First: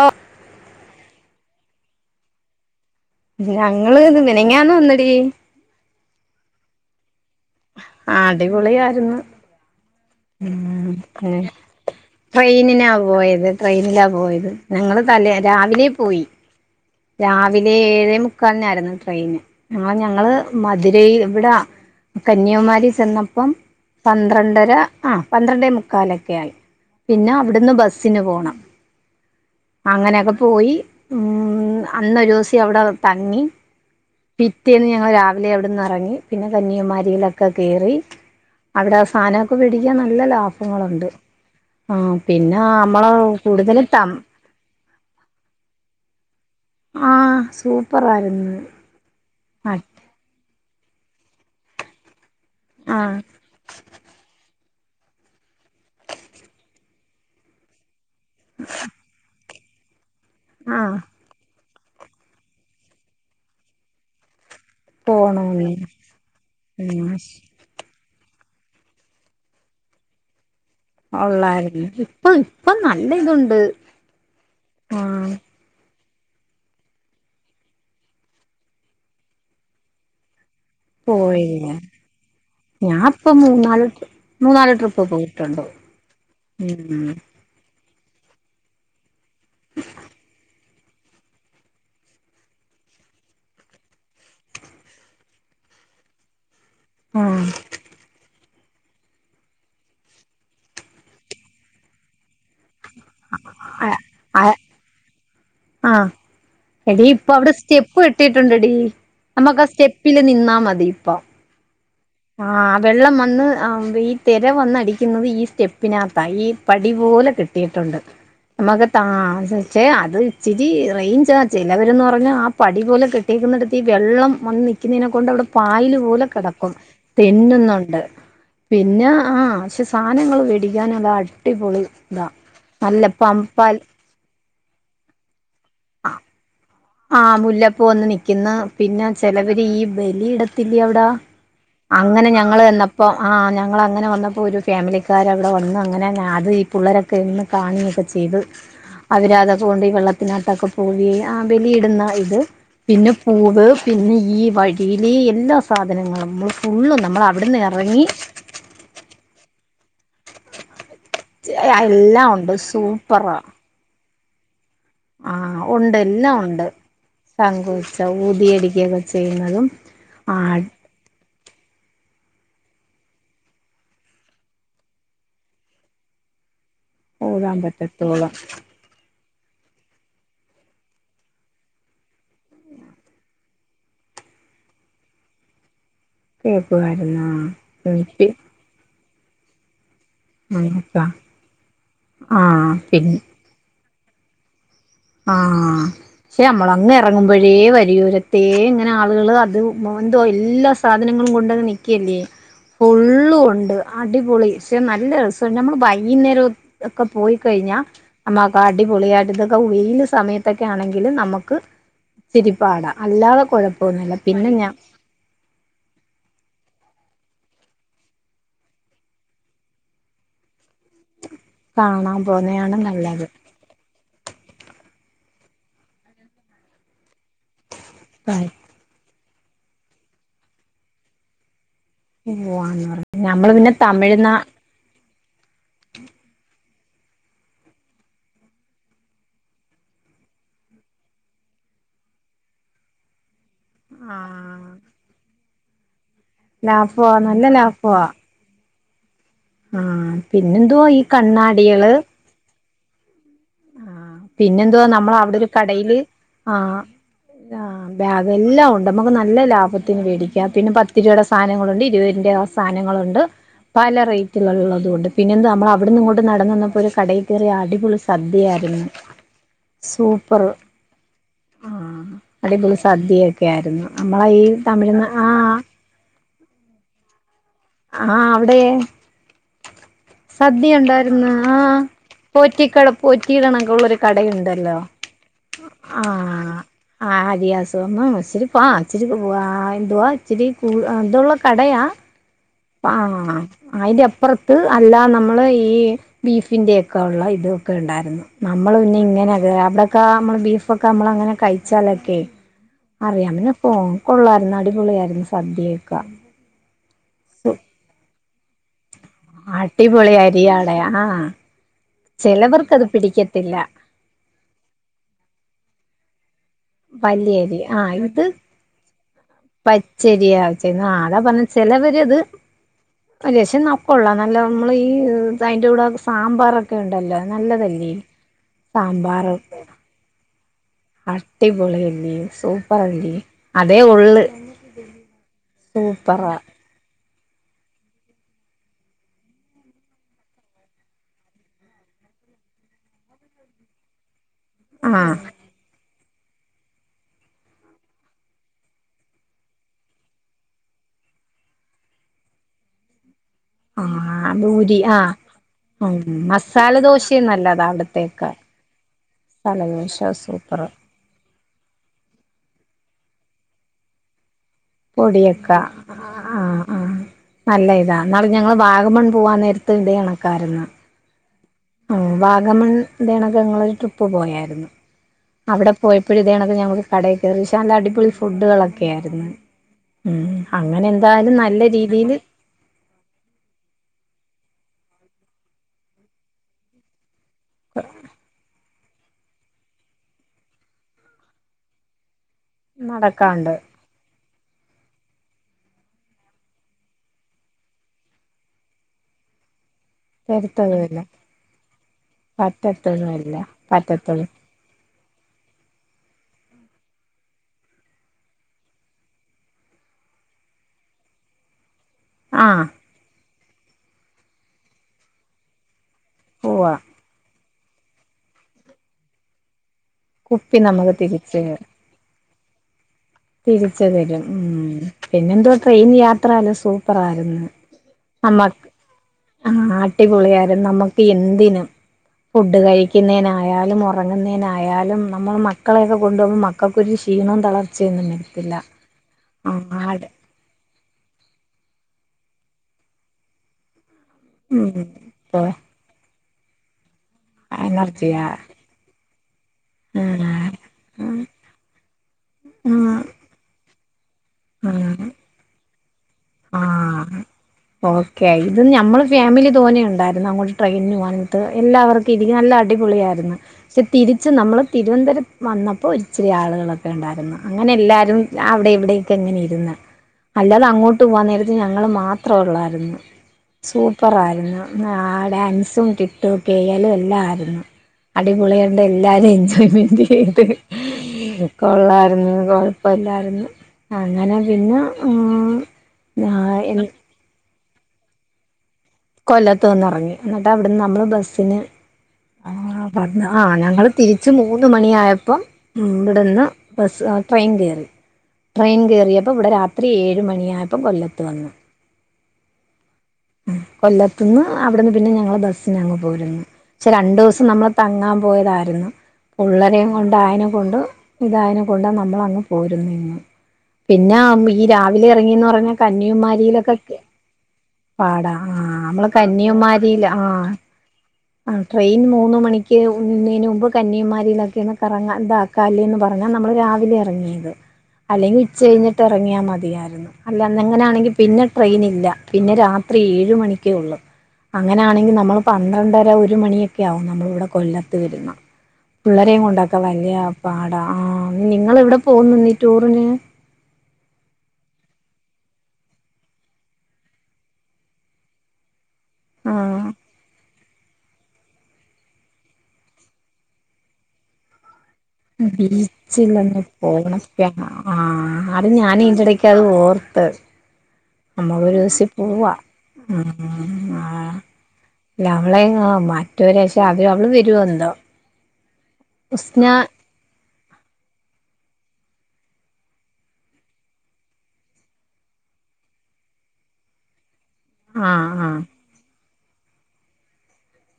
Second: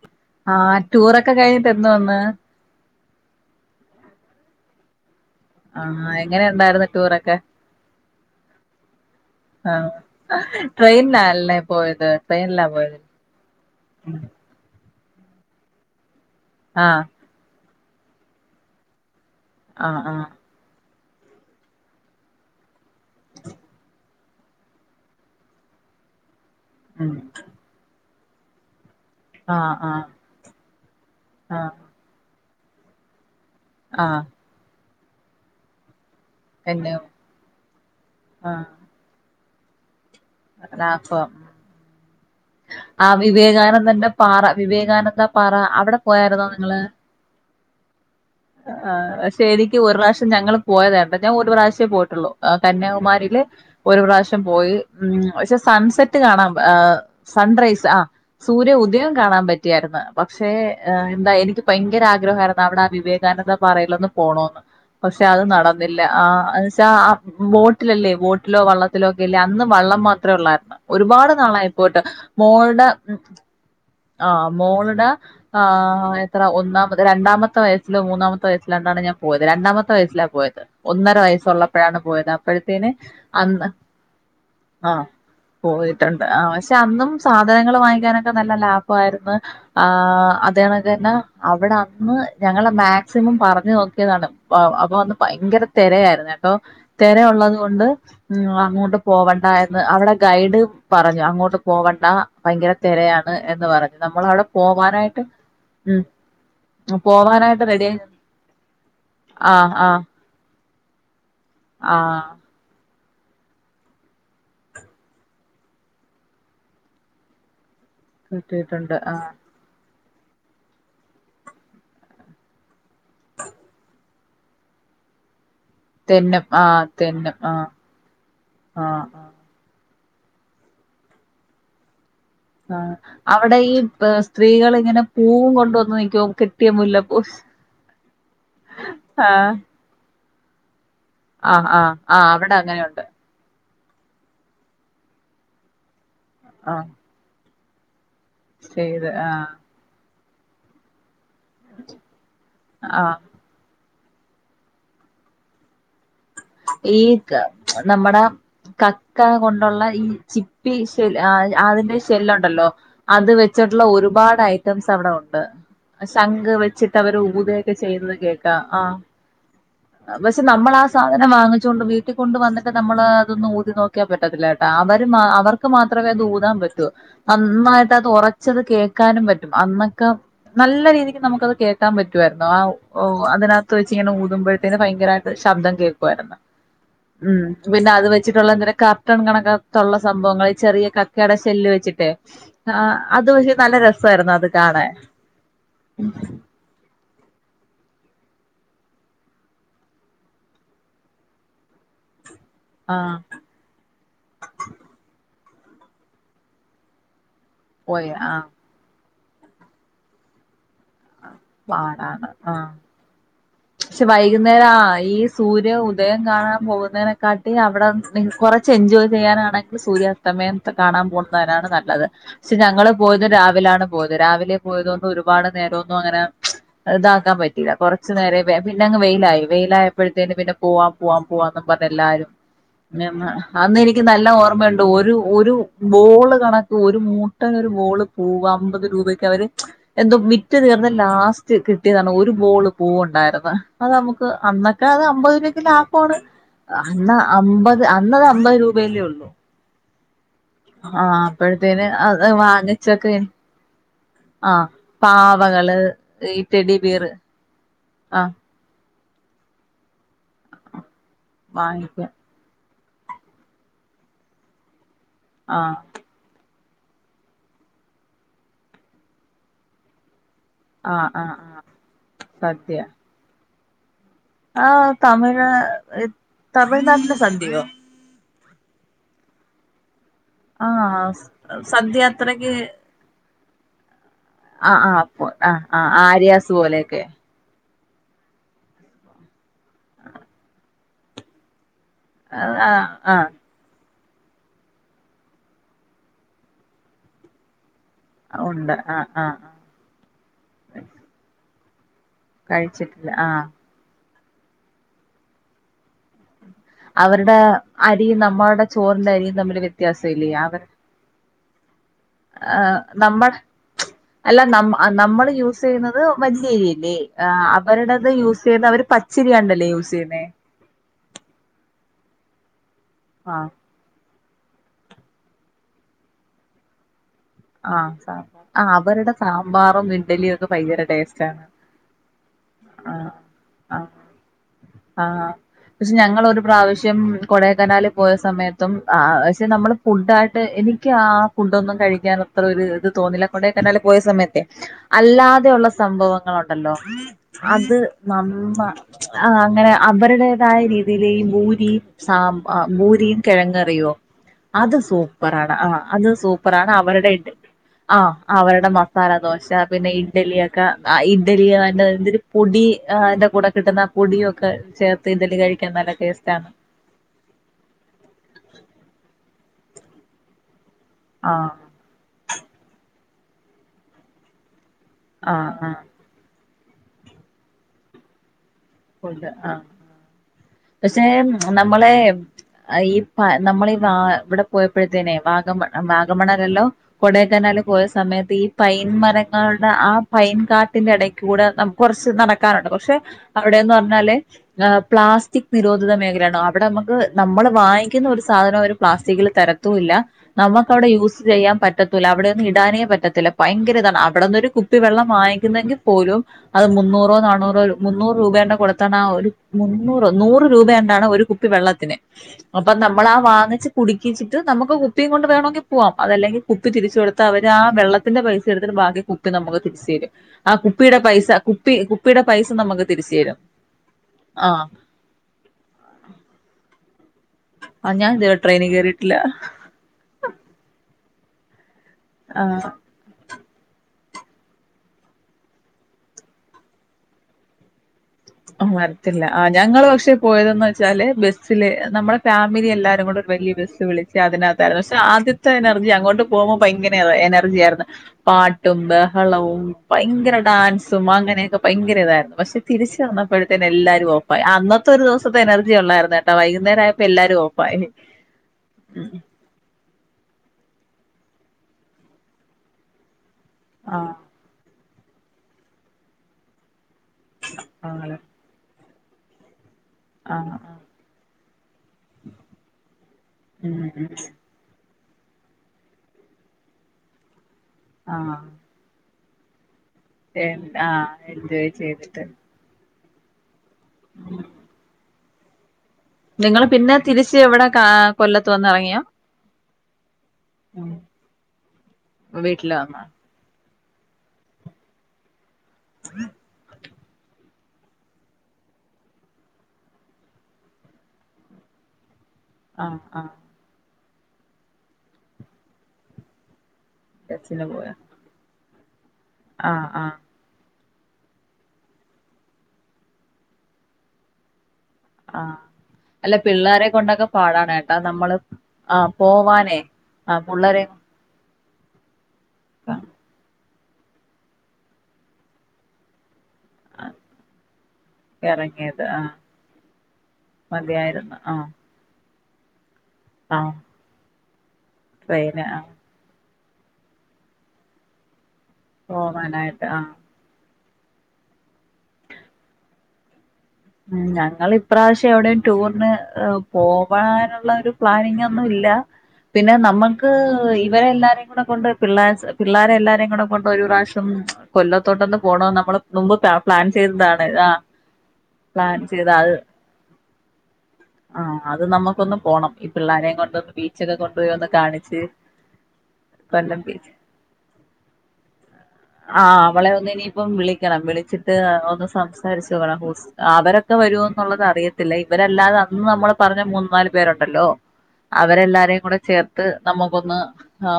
ഓഹ് ആഹ് ടൂറൊക്കെ കയിഞ്ഞിട്ട് എന്ന് വന്ന്. ഞങ്ങള് ത് മിനിഞ്ഞാന്ന് വന്നടി. ആഹ് എങ്ങനെ ഉണ്ടായിരുന്നു ടൂറൊക്കെ? ആഹ് അടിപൊളിയായിരുന്നു. ആഹ് ഉം എഹ് ട്രെയിനിലല്ലേ പോയത് ട്രെയിനിലാ ട്രെയിനിനാ പോയത്, ട്രെയിനിലാ പോയത്. ഞങ്ങള് തലേ രാവിലെ പോയി. ആഹ് രാവിലെ ഏഴേ മുക്കാലിനായിരുന്നു ട്രെയിന്, അങ്ങനെ ആഹ് ആഹ് ഞങ്ങള് മധുരയിൽ ഇവട കന്യാകുമാരി ചെന്നപ്പം പന്ത്രണ്ടര ആഹ് പന്ത്രണ്ടേ മുക്കാലൊക്കെ ആയി. ഉം പിന്നെ അവിടുന്ന് ബസ്സിന് പോണം, ആഹ് ആഹ് അങ്ങനെയൊക്കെ പോയി, ആഹ് മ് അന്നൊരുസെ അവിടെ തങ്ങി. ആഹ് പിറ്റേന്ന് ഞങ്ങൾ രാവിലെ അവിടെന്ന് എറങ്ങി, പിന്നെ കന്യകുമാരിയിലൊക്കെ കേറി, ആഹ് അവിടെ സ് സാനൊക്കെ വേടിക്കാൻ നല്ല ലാ ലാഭം ആ നമ്മള് കൂടുതല് വിവേകാനന്ദന്റെ തം പാറ വിവേകാനന്ദ പറ അവട പോയായിരുന്നോ നിങ്ങള്? ആഹ് സൂപ്പറായിരുന്ന് ആ പക്ഷേ എനിക്ക് ഒരു പ്രാവശ്യം ഞങ്ങള് പോയതാണ്ട ഞാൻ ഒരു പ്രാവശ്യ പോയിട്ടുള്ളൂ ആഹ് ആ കന്യാകുമാരില് ഒരു പ്രാവശ്യം പോയി ഉം പക്ഷെ സൺസെറ്റ് കാണാം ആ സൺറൈസ് ആഹ് സൂര്യ ഉദയം കാണാൻ പറ്റിയായിരുന്ന് പക്ഷേ ആ എന്താ എനിക്ക് ഭയങ്കര ആഗ്രഹായിരുന്നു അവിടെ ആ വിവേ വിവേകാനന്ദ പാറയലൊന്ന് പോണോന്ന് പക്ഷെ അത് പോണോന്ന് നടന്നില്ല ആ എന്നുവെച്ച ഉം ആ ബോ ട്ടിലല്ലേ വോട്ടിലോ വള്ളത്തിലോ ഒക്കെ അല്ലേ അന്ന് വള്ളം മാത്രമേ ഒള്ളായിരുന്നു ഒരുപാട് നാളായി ഒള്ളായിരുന്നു പോയിട്ട് ഇപ്പൊ ഇപ്പൊ മോൾട നല്ല ഉം ഇതുണ്ട് ആഹ് ആ മോളുട ആഹ് എത്ര ഒന്നാമത് രണ്ടാമത്തെ വയസ് മൂന്നാമത്ത വയസ്സിലണ്ടാണ് ഞാൻ പോയത് രണ്ടാമത്തെ വയസ്സിലാ പോയത് ഒന്നര പോയില്ല വയസ്സൊള്ളപ്പഴാണ് പോയത് അപ്പോഴത്തേന് ഞാൻ ഇപ്പൊ അന്ന് മൂന്നാല് മൂന്നാല് ആഹ് ട്രിപ്പ് പോയിട്ടുണ്ട് പോയിട്ടുണ്ട് ആ പക്ഷെ അന്നും ഉം സാ ധനങ്ങള് വാങ്ങിക്കാനൊക്കെ നല്ല ലാഭായിരുന്നു ആ അതണക്ക തന്നെ അവിടെ അന്ന് ഞങ്ങള് മാക്സിമം പറഞ്ഞു നോക്കിയതാണ് അപ്പൊ അന്ന് ഭയങ്കര തെരയായിരുന്നുട്ടൊ തെര ഒളളത് ആ കൊണ്ട് ഉം അങ്ങോട്ട് പോവണ്ട എന്ന് അവിടെ ഗൈഡ് പറഞ്ഞു അങ്ങോട്ട് പോവണ്ടാ ഭയങ്കര തെരയാണ് എന്ന് പറഞ്ഞ് നമ്മൾ ആ അവിടെ പോവാനായിട്ട് ആ ഉം എടീ ഇപ്പൊ അവിടെ പോവാനായിട്ട് സ്റ്റെപ്പ് റെഡിയായി കെട്ടിയിട്ടുണ്ടെടി നമ്മക്ക് ആ സ്റ്റെപ്പില് നിന്നാ മതി ഇപ്പൊ ആഹ് ആ വെള്ളം വന്ന് ഈ തിര വന്നടിക്കുന്നത് ഈ സ്റ്റെപ്പിനകത്താ ഈ പടി പോലെ കെട്ടിയിട്ടുണ്ട് നമുക്ക് കിട്ടിയിട്ടുണ്ട് താ ആ പക്ഷേ അത് ഇച്ചിരി റെയിഞ്ചാ ചിലവരെന്ന് പറഞ്ഞാൽ ആ പടി പോലെ കെട്ടിക്കുന്നിടുത്ത് ഈ വെള്ളം വന്ന ക്കുന്നേന കൊണ്ട് അവിടെ പായലും തെന്നും ആഹ് തെന്നുന്നുണ്ട് പിന്നെ ആ ആഹ് ആശ് സാധനങ്ങള് വേടിക്കാൻ അത് അടിപൊളി ഇതാ ആഹ് നല്ല അവിടെ ഈ പമ്പാൽ സ്ത്രീകൾ ഇങ്ങനെ പൂവും കൊണ്ടുവന്ന് നനക്കോ കെട്ടിയ മുല്ലപ്പൂ ആഹ് മുല്ലപ്പൂ വന്ന് നിക്കുന്നു പിന്നെ ആഹ് ചെലവര് ഈ ബലിയിടത്തില്ലേ അവിട ആഹ് ആഹ് അങ്ങനെ ആഹ് അവിടെ ഞങ്ങള് അങ്ങനെയുണ്ട് ചെന്നപ്പോ ആഹ് ഞങ്ങളങ്ങന വന്നപ്പോ ഒരു ഫാമിലിക്കാര് അവിടെ വന്ന് അങ്ങനെ അത് ആഹ് പുള്ളര ന്ന് കാണ്കേക്ക ചെയ്ത് ചെയ്ത് അവരാ ആഹ് അതൊക്ക കൊണ്ട് ഈ വെള്ളത്തിനാട്ടക്ക തൂവി ബലിയിടുന്ന ഇത് പിന്ന ആഹ് പൂവ് പിന്നെ ഈ വഴിയില് എല്ലാ സാധനങ്ങളും നമ്മള് ഫുള്ളും ഈ നമ്മൾ അവിടുന്ന് എറങ്ങി നമ്മടെ കക്ക കൊണ്ടുള്ള ഈ ചി പ്പി ഷെൽ അതിന്റെ എല്ലാം ഉണ്ട് ശെല്ലൊണ്ടല്ലോ അത് സൂപ്പറാ വെച്ചിട്ടൊള്ള ഒരുപാട് ഐ റ്റംസ് അവിടെ ഒണ്ട് ആഹ് ഉണ്ട് എല്ലാം ശംഖ് ഉണ്ട് വെച്ചിട്ട് അവര് ഊതേക്ക ശംഖുച്ച ചെയ്തത് കേക്കാം ആഹ് ഊതിയടിക്കുകയൊക്കെ ചെയ്യുന്നതും പക്ഷെ ആഹ് നമ്മളാ അങ്ങനെ വാങ്ങിച്ചോണ്ട് വീട്ടി കൊണ്ട് വന്നിട്ട് നമ്മള് അതൊന്ന് ഊതി നോക്കിയാ പറ്റത്തില്ല കേട്ടാ അവര് അവർ ക്ക് മാത്രമേ അത് ഊതാൻ പറ്റൂ ഓടാൻ നന്നായിട്ട് അത് പറ്റത്തോളം ഒറച്ചത് കേക്കാനും പറ്റും അന്നൊക്ക നല്ല രീതിക്ക് നമുക്കത് കേൾക്കാൻ പറ്റുമായിരുന്നു ആ അതിനകത്ത് വെച്ച് ഇങ്ങന ഊതുമ്പോഴത്തേന് ഭയങ്കരാ ശബ്ദം കേൾക്കുവായിരുന്നു കേൾക്കുവായിരുന്നാ ഉം പിന്നെ അത് എനിക്ക് വെച്ചിട്ടുള്ള എന്തരാ കട്ടൺ കണക്ക തൊള്ള സംഭവങ്ങൾ ചെറിയ അങ്ങത്താ കക്കയുടെ ഷെല്ല് വെച്ചിട്ടെ ആഹ് അത് പക്ഷെ നല്ല രസായിരുന്നു അത് കാണാൻ ആഹ് ശെ അമ്മള അങ്ങ് എറങ്ങുമ്പഴേ വരിയോരത്തെ ഇങ്ങനെ ആളുകൾ അത് എന്തോ എല്ലാ സാധനങ്ങളും കൊണ്ടങ്ങ് നിക്കേല്ലേ [inaudible] ഫുള്ളും ഒണ്ട് അടിപൊളി പക്ഷെ നല്ല രസ ഞമ്മള് ബൈകുന്നേരം ഒക്കെ പോയി കഴിഞ്ഞാ പോയ ആ നമ്മക്ക് അടിപൊളിയായിട്ട് ഇതൊക്കെ വെയില് സമയത്തൊക്കെ ആണെങ്കിലും നമുക്ക് പാടാണ് ആ ഇച്ചിരി പാടാ അല്ലാതെ പക്ഷെ കുഴപ്പമൊന്നുമില്ല പിന്നെ വൈകുന്നേരം ഞാൻ ആ ഈ സൂര്യ ഉദയം കാണാൻ പോകുന്നതിനെക്കാട്ടി അവിടെ കുറച്ച് എൻജോയ് ചെയ്യാനാണെങ്കിൽ സൂര്യാസ്ത സമയം കാണാൻ പോകുന്നതിനാണ് നല്ലത്, കാണാൻ പോവുന്നയാണ് പക്ഷെഞങ്ങള് പോയത് നല്ലത് രാവിലെ. രാവിലാണ് പോയത് രാവിലെ- പോയതൊണ്ട് ഒരുപാട് നേരോന്നും അങ്ങനെ- ഇതാക്കാൻ പറ്റില്ല കുറച്ചു നേരെ ബൈ. പിന്നെങ്ങ് വെയിലായി, വെയിലായപ്പോഴത്തേനും പിന്നെ പോവാം - പോവാം പോവാന്ന്പറഞ്ഞു- എല്ലാരും, പോവാന്ന് പറഞ്ഞു പിന്ന ഞമ്മള് പിന്നെ അന്ന് എനിക്ക് നല്ല തമിഴ്നാ ഓർമ്മയുണ്ട്. ബോള് കണക്ക് ഒരു. പെട്ടെന്നൊരു ബോള് പോവ്വാ- അമ്പത് രൂപക്ക് അവര് എന്തോ വിറ്റ് തീർന്ന് ലാസ്റ്റ്- സ്റ്റ് കിട്ടിയതാണ് ഒരു ബോള്- പൂവുണ്ടായിരുന്ന് അത് നമുക്ക് ആഹ് അന്നെ- അത് അമ്പത് രൂപക്ക് ലാഭാണ്. ലാഭവാ അന്ന് നല്ല അമ്പത് അന്നത് അമ്പത് രൂപയല്ലേയുള്ളൂ. ആഹ് പിന്നെന്തുവാ ഈ അപ്പോഴത്തേന് കണ്ണാടികള്- അത് വാങ്ങിച്ചൊക്കെ- ആ ആ പിന്നെന്തുവാ, നമ്മളവിടൊരു പാവകള് കടയില് ഈ ടെഡി ആഹ് ബിയർ ആ ബാഗെല്ലാം ഉണ്ട്. നമുക്ക് നല്ല ലാഭത്തിന് മേടിക്കാം, പിന്നെ പത്ത് രൂപയുടെ സാധനങ്ങളുണ്ട്, വാങ്ങിക്കും ഇരുപതിന്റെ- സാധനങ്ങളുണ്ട് പല റേറ്റിലുള്ളതുണ്ട് പിന്നെന്ത്, ആ നമ്മൾ അവിടുന്ന് ഇങ്ങോട്ട്- നടന്നുവന്നപ്പൊരു- കടയിൽ കയറി അടിപൊളി സദ്യയായിരുന്നു. സൂപ്പറ് ആ ആ ആ ആഹ് സത്യ അടിപൊളി- സദ്യയൊക്കെയായിരുന്നു. നമ്മളെ ഈ ആഹ് തമിഴ്ന്നാ ആഹ് തമിഴ് ആഹ്. തമിഴ്നാട്ടിലെ സദ്യയോ. ആഹാ അവിടെ. ആഹ് സദ്യയുണ്ടായിരുന്നു ആഹാ സദ്യ അത്രക്ക് പോറ്റിക്കട, പോറ്റിക്കണക്കുള്ളൊരു കടയു- ആഹാ ആഹാ അപ്പോ ആഹാ, ആഹാ ആര്യാസ് പോലെയൊക്കെ. ആര്യയാസുവെന്നോ ഇച്ചിരി പോ- ഇച്ചിരി എന്തുവാ, ഇച്ചിരി കു ഇതുള്ള കടയാ. ആഹ് ആഹ് ആഹാ... അതിന്റെ അപ്പുറത്ത് അല്ല നമ്മള്- ഈ ബീഫിന്റെ ഒക്കെയുള്ള- ഇതൊക്കെ ഉണ്ടായിരുന്നു. നമ്മൾ ഉണ്ട് പിന്നെ ആഹ് ഇങ്ങനെ- ആഹ് അവിടെക്കെ നമ്മള് ബീഫൊക്കെ, നമ്മളങ്ങനെ കഴിച്ചാലൊക്കെയെ- കഴിച്ചിട്ടില്ല ആഹ് അറിയാമെനെഫോ- കൊള്ളായിരുന്നു. അടിപൊളിയായിരുന്നു സദ്യയൊക്ക. അവരുടെ അരിയും, നമ്മളുടെ ചോറിന്റെ അരിയും, തമ്മില് വ്യത്യാസം അടിപൊളി ഇല്ലേ അവർ അരിയാണ്, ആഹ്... ആഹ് ചിലവർക്കത് നമ്മൾ പിടിക്കത്തില്ല. അല്ല ന നമ്മൾ യൂസ് ചെയ്യുന്നത് വല്യരിയ- ല്ലേ വല്യരി ആഹ് അവരുടത് ഇത് യൂസ് ചെയ്യുന്നത്- അവര് പച്ചരിയാണ്ടല്ലേ യൂസ് ചെയ്യുന്നേ. ആഹാ അതാ പറഞ്ഞെ ചിലവരത് ആഹ് രഷേ നം- കൊള്ളാം നല്ല നമ്മൾ ഈ, അതിന്റെ കൂടെ സാമ്പാറൊക്കെ- ഒക്കെയുണ്ടല്ലോ? നല്ല, ആഹാ ആഹാ അവരുടെ- സാമ്പാറും, ഇഡ്ഡലിയൊക്കെ ഭയങ്കര- ടേസ്റ്റ് ആണ് അട്ടിപൊളിയല്ലിയോ? സൂപ്പറല്ലേ? അതേ ഉള്ള്. ആഹാ, പക്ഷെ സൂപ്പറാ ഞങ്ങളൊരു പ്രാവശ്യം- കൊടേക്കനാല് പോയ സമയത്തും ആഹാ പക്ഷെ നമ്മള് ഫുഡായിട്ട്- എനിക്ക് ആഹാ ഫുഡൊന്നും കഴിക്കാൻ- അത്ര ഒരു ഇത് തോന്നില്ല- കൊടേക്കനാല് പോയ സമയത്തേ. ആഹ് അല്ലാതെയുള്ള സംഭവങ്ങളുണ്ടല്ലോ? അത് നമ്മ- ആഹാ അങ്ങനെ അവരുടേതായ രീതിയില് ഈ ഭൂരി, സാമ്പാ ഭൂരിയും കിഴങ്ങ്, റിയ്യോ ആഹ് അത് ഭൂരി ആഹ് സൂപ്പറാണ് ആഹാ, ഉം അത് സൂപ്പറാണ് മസാല ദോശയും അവരുടെ- നല്ലതാ ആഹ് അവിടത്തേക്കാ അവരുടെ മസാല ദോശ, മസാല പിന്നെ സൂപ്പറ് ഇഡലിയൊക്കെ- ആഹാ ഇഡലി അതിന്റെ എന്തര്, പൊടി അതിന്റെ കൂടെ കിട്ടുന്ന ആഹാ പൊടിയുമൊക്കെ. ചേർത്ത് ഇഡലി പൊടിയൊക്കെ കഴിക്കാൻ നല്ല ടേസ്റ്റാണ്. ആഹ് ആഹ് നല്ല ഇതാ ഇന്നാള് ഞങ്ങള് വാഗമൺ പോവാൻ നേരത്ത് ഇതേ, കണക്കാരുന്നു. ആഹാ.. ആഹ് വാഗമൺ- ന്റെകണക്കങ്ങളൊരു ട്രിപ്പ് പോയാരുന്നു ആഹ് അവിടെ ആഹ് പോയ- ഇപ്പഴേ ഇതേകണക്ക്‌ ഞാനൊരു കടയിൽ കയറി പക്ഷെ അടിപൊളി ഫുഡുകളൊ- ക്കെയായിരുന്നു, ഫുഡ് ആഹ് ഉം അങ്ങനെ പക്ഷെ എന്തായാലും നല്ല രീതിൽ- നമ്മളി ഈ വാ ഇവിടെ പോയപ്പോഴത്തേനെ, വാഗമൺ വാഗമണ്ണല്ലല്ലോ? കൊടെ- കൊടെക്കനാൽ പോയ സമയത്ത് ഈ പൈ- മരങ്ങളുടെ ആഹ് പൈൻ കാട്ടിന്റെ ഇടയ്ക്ക് കൂടെ നമ്മുക്ക് കുറച്ച് നടക്കാനുണ്ട് പക്ഷെ. നടക്കാണ്ട് എന്നു പറഞ്ഞാല് ആഹ് പ്ലാസ്റ്റിക് നിരോധിത മേഖലയാണ് അവിടെ നമുക്ക് നമ്മള് വാങ്ങിക്കുന്ന ഒരു സാധനം അവര് പ്ലാസ്റ്റിക്കിൽ തരു ത്തൂല്ല നമുക്ക് അവിടെ തരത്തതുമില്ല യൂസ് ചെയ്യാൻ പറ്റത്തുല്ല, അവിടെയെന്നും ഇടാനേ പറ്റത്തില്ല പറ്റത്തതുമില്ല ഭയങ്കര ഇതാണ് പറ്റത്തതും അവിടുന്നൊരു കു കുപ്പിവെള്ളം വാങ്ങിക്കുന്നെങ്കിൽ പോലും അത് മൂന്നുറോ നന്നൂറോ മൂ മുന്നൂർ രൂപയേണ്ട് കൊടുത്തേണ്ട് ഒരു മുന്നൂറ് നൂറ് രൂപയേണ്ടാണ് ഒരു കുപ്പി വെള്ളത്തിന്. ആഹ് അപ്പൊ നമ്മൾ ആഹ് വാങ്ങിച്ച് കുടിക്കിച്ചിട്ട് നമുക്ക് കുപ്പിയും കൊണ്ട് വേണമെങ്കിൽ. പോവാം, അത് അല്ലെങ്കിൽ കുപ്പി ഉവ്വ തിരിച്ച് കൊടുത്താൽ അവര് ആഹ് വെള്ളത്തിന്റെ പൈസ എടുത്തിട്ട് ബാക്കി കുപ്പി നമുക്ക് തിരിച്ചു തരും. കുപ്പി ആഹ് നമുക്ക് കുപ്പിടെ പൈസ തിരിച്ച് കുപ്പി കുപ്പിടെ പൈസ നമുക്ക് തിരിച്ച് തരും. തിരിച്ചു തരും, ആ ഉം പിന്നെന്തുവാ ട്രെയിൻ യാത്ര നല്ല സൂപ്പറായിരുന്നു. ആഹ് ഞാൻ ഇതുവരെ നമ്മക്ക് ട്രെയിനിൽ കേറിയിട്ടില്ല. ആഹ് അടിപൊളിയായിരുന്നു നമുക്ക് എന്തിനും ആ ഫുഡ് കഴി തിന്നുതിനനായാലും ഉറങ്ങുന്നതിനായാലും നമ്മൾ മക്കളെയൊക്കെ കൊണ്ടു പോകുമ്പോൾ മക്കൾക്കൊരു ക്ഷീണം തളർച്ച്. ചെയ്യുന്നുണ്ട് മരത്തില്ല ആഹ് ഞങ്ങള് പക്ഷെ. പോയതെന്ന് വെച്ചാല് ബസ്സില് നമ്മളെ ഫാമിലി എല്ലാരും കൂടെ ഒരു വലിയ ബസ്സ് വിളിച്ച്. ഒക്കെ അതിന് അകത്തായിരുന്നു, ഉം പക്ഷേ പോയ ആദ്യത്തെ എനർജി അങ്ങോട്ട് പോകുമ്പോൾ ഭയങ്കര എനർജിയായിരുന്നു എനർജിയാ പാ ട്ടും ബഹളവും ഭയങ്കര ആഹ് ഡാൻസും ആഹ് അങ്ങനെയൊക്കെ ഭയങ്കര ഇതായിരുന്നു, പക്ഷെ തിരിച്ച്. വരുമ്പോത്തേനും എല്ലാരും ഓഫായി അന്നത്തെ ഒരു ആഹ് ദിവസത്തെ എനർജി ഉള്ളായിരുന്നു കേട്ടോ വൈകുന്നേരം ആയപ്പോ എല്ലാരും ഓഫായി. ഓക്കേ ആയി ഇത് ഞമ്മള് ഉം. ഫാമി മിലി തെനെ ഉണ്ടായിരുന്നു അങ്ങോട്ട് ട്രെയിന് പോകാനിട്ട്, എല്ലാവർക്കും ഇരിക്കാൻ നല്ല അടിപൊളിയായിരുന്നു. പക്ഷേ ആഹ് തിരിച്ച് നമ്മൾ തിരുവനന്തപുരം വന്നപ്പോൾ ഒരു ഇച്ചിരി ആളുകളൊക്കെ ഉണ്ടായിരുന്നു, അങ്ങനെ ആള് എല്ലാവരും. ഞാൻ അവിടെയും ഇവിടെയും ഒക്കെ ഇങ്ങനെ ഇരുന്നു, ആഹ് അല്ലാതെ ആഹ് അങ്ങോട്ട് പോവാൻ നേരത്തെ ഞങ്ങൾ മാ ത്രയുള്ളായിരുന്നു ഉം ഉം സൂപ്പറായിരുന്നു. ആഹ് ഡാൻസും കിട്ടും പെയ്യാലും എല്ലാം ആയിരുന്നു ആഹ് അടിപൊളിയാണ്. അതുകൊണ്ട് എല്ലാരും എൻജോയ്മെന്റ് ചെയ്തു, എൻ ആഹ് എൻജോയ് ചെയ്തിട്ട് കൊള്ളായിരുന്നു. പ്പില്ലായിരുന്നു അങ്ങനെ പിന്നെ. ഉം ആ നിങ്ങൾ എൻ പിന്നെ തിരിച്ച് ഇവിടെ കാ കൊല്ലത്ത് വന്ന് ഇറങ്ങിയോ? കൊല്ലത്ത് വന്ന് ഇറങ്ങി, എന്നിട്ട് അവിടുന്ന് നമ്മള് ബസ്സിന് വീട്ടില് ആഹ് വന്നാ പറഞ്ഞോ. ആഹ് ഞങ്ങൾ തിരിച്ച് മൂന്ന് മണിയായപ്പം ഇവിടുന്ന്. ബസ്സ് ട്രെയിൻ കേറി ട്രെയിൻ കയറിയപ്പോൾ ഇവിടെ രാത്രി ഏഴ് മണിയായപ്പോൾ കൊല്ലത്ത് വന്നു. ആഹ് ആഹ് കൊല്ലത്തിന് അവിടുന്ന് പിന്നെ ഞങ്ങളെ ബസ്സിന് അങ്ങ് പോരുന്നു, പക്ഷെ രണ്ടു ദിവസം ബസിന് നമ്മള് പോയാ തങ്ങാൻ. പോയതായിരുന്നു ആഹ് ഉള്ളവരെയും കൊണ്ട് ആഹ് ആയേനെ കൊണ്ട്. ഇത് ആയേനെ കൊണ്ട് നമ്മൾ അങ്ങ് പോരുന്നു ഇന്ന് പിന്നെ ആഹ്. ഈ രാവിലെ ഇറങ്ങിയെന്ന് ആഹ് പറഞ്ഞാൽ അല്ല കന്യാകുമാരിയില് ഒക്കെ പിള്ളേരെ കേ കൊണ്ടൊക്കെ പാടാണ് കേട്ടോ നമ്മള് ആഹ് പോവാനെ കന്യാകുമാരിയില് ആഹ് പുള്ളരെയും. ആഹ് ട്രെയിൻ മൂന്ന് മണിക്ക് ഉന്നെന്നതിന് മുമ്പ്. കന്യാകുമാരിയിലൊക്കെ ആണ് കറങ്ങാ ഇതെക്കല്ലെന്ന് പറഞ്ഞു നമ്മള് രാവിലെ ഇറങ്ങിയത്. അല്ലെങ്കിൽ ഉച്ച കഴിഞ്ഞിട്ട് എറങ്ങിയത് ആഹ് ഇറങ്ങിയാൽ മതിയായിരുന്നു, അല്ല അങ്ങനെയാണെങ്കിൽ മതിയായിരുന്നു പിന്നെ ആഹ് ട്രെയിൻ ഇല്ല. പിന്നെ രാത്രി ഏഴ് മണിക്ക് ആഹ് ഒള്ളൂ, അങ്ങനൊണെങ്കിൽ നമ്മള് ട്രെയിന് ആഹ് പന്ത്രണ്ടര. ഇതാ ഒരു മണിയൊക്കെ ആവും നമ്മള് ഇവിടെ കൊല്ലത്ത് വരുന്നാ പിള്ളരെയും കൊണ്ടൊക്കെ പോവാനായിട്ട് ആഹ് വലിയ. പാടാ ആഹ് നിങ്ങൾ എവിടെ പോവുന്നു ഈ ടൂറിന്? ഉം ഞങ്ങള് ഇപ്രാവശ്യം എവിടെയും ടൂറിന് പോവാനുള്ള ഒരു പ്ലാനിങ് ഒന്നും ഇല്ല. ആ പിന്നെ നമുക്ക്‌. ഇവരെ എല്ലാരും കൂടെ കൊണ്ട് പിള്ളാ പിള്ളേരെ എല്ലാരും കൂടെ കൊണ്ട് ഒരു പ്രാവശ്യം. കൊല്ലത്തോട് ഒന്ന് പോണം നമ്മള് മുമ്പ് പ്ല ബീച്ചിലൊന്ന് പ്ലാൻ പോണം ചെയ്തു ആണ് ആഹ്. ആ അത് ഞാൻ പ്ലാൻ ഇതിന്റെ ചെയ്ത് ഇടയ്ക്ക് അത് ഓർത്തു. ആ നമുക്കൊരു അത് ദിവസം നമുക്കൊന്ന് പോവാം, പോണം ഈ പിള്ളാരെയും കൊണ്ടൊന്ന് ഉം ബീച്ചൊക്കെ ആഹ്. കൊണ്ടുപോയി ഒന്ന് കാണിച്ച് ല്ല അവളെ ആ മറ്റവരാശെ അവര് അവള് വരുവോ എന്തൊ ആഹ് അവളെ ഒന്ന് ഇനിയിപ്പം വിളി കണം വിളിച്ചിട്ട് ഒന്ന് സംസാരിചോക്കണം ഹുസ് അവരൊക്കെ വരു എന്നുള്ളത് അറിയത്തില്ല ഇവരല്ലാതെ അന്ന് നമ്മള് പറഞ്ഞ മൂന്ന് നാല് പേരുണ്ടല്ലോ, ആഹ് ആഹ് അവരെല്ലാരേയും കൂടെ ചേർത്ത് നമ്മുക്കൊന്ന്,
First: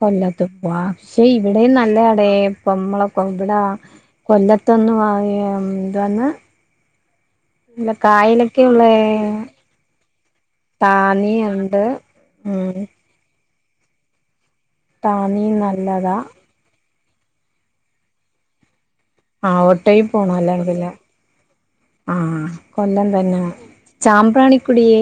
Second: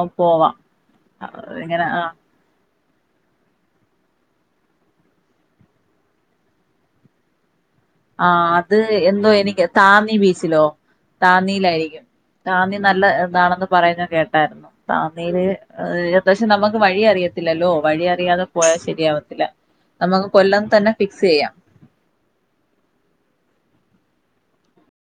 കൊല്ലത്ത് പോവാ പക്ഷെ ഇവിടെ ഇങ്ങനെ ആ നല്ല ഇടെ കൊമ്മളപ്പാ ഇവിടെ കൊല്ലത്തൊന്ന് വാങ്ങിയ എന്തന്ന് ആഹ് അത് ഉള്ള എന്തോ എനിക്ക് താന്നി ബീച്ചിലോ താന്നിയുണ്ട് താന്നിയിലായിരിക്കും താന്നി ഉം നല്ല താണെന്ന് പറയുന്ന കേട്ടായിരുന്നു താന്നില് താന്നി നല്ലതാ ഏകദേശ് പക്ഷെ നമക്ക് വഴി അറിയത്തില്ലല്ലോ വഴി അറിയതെ പോയാ ശെരിയാവ ആഹ് ഒട്ടയി പോണല്ലങ്കിലെ ചെയ്യാം ആഹ് കൊല്ലം തന്നെ ചാമ്പ്രാണിക്കുടി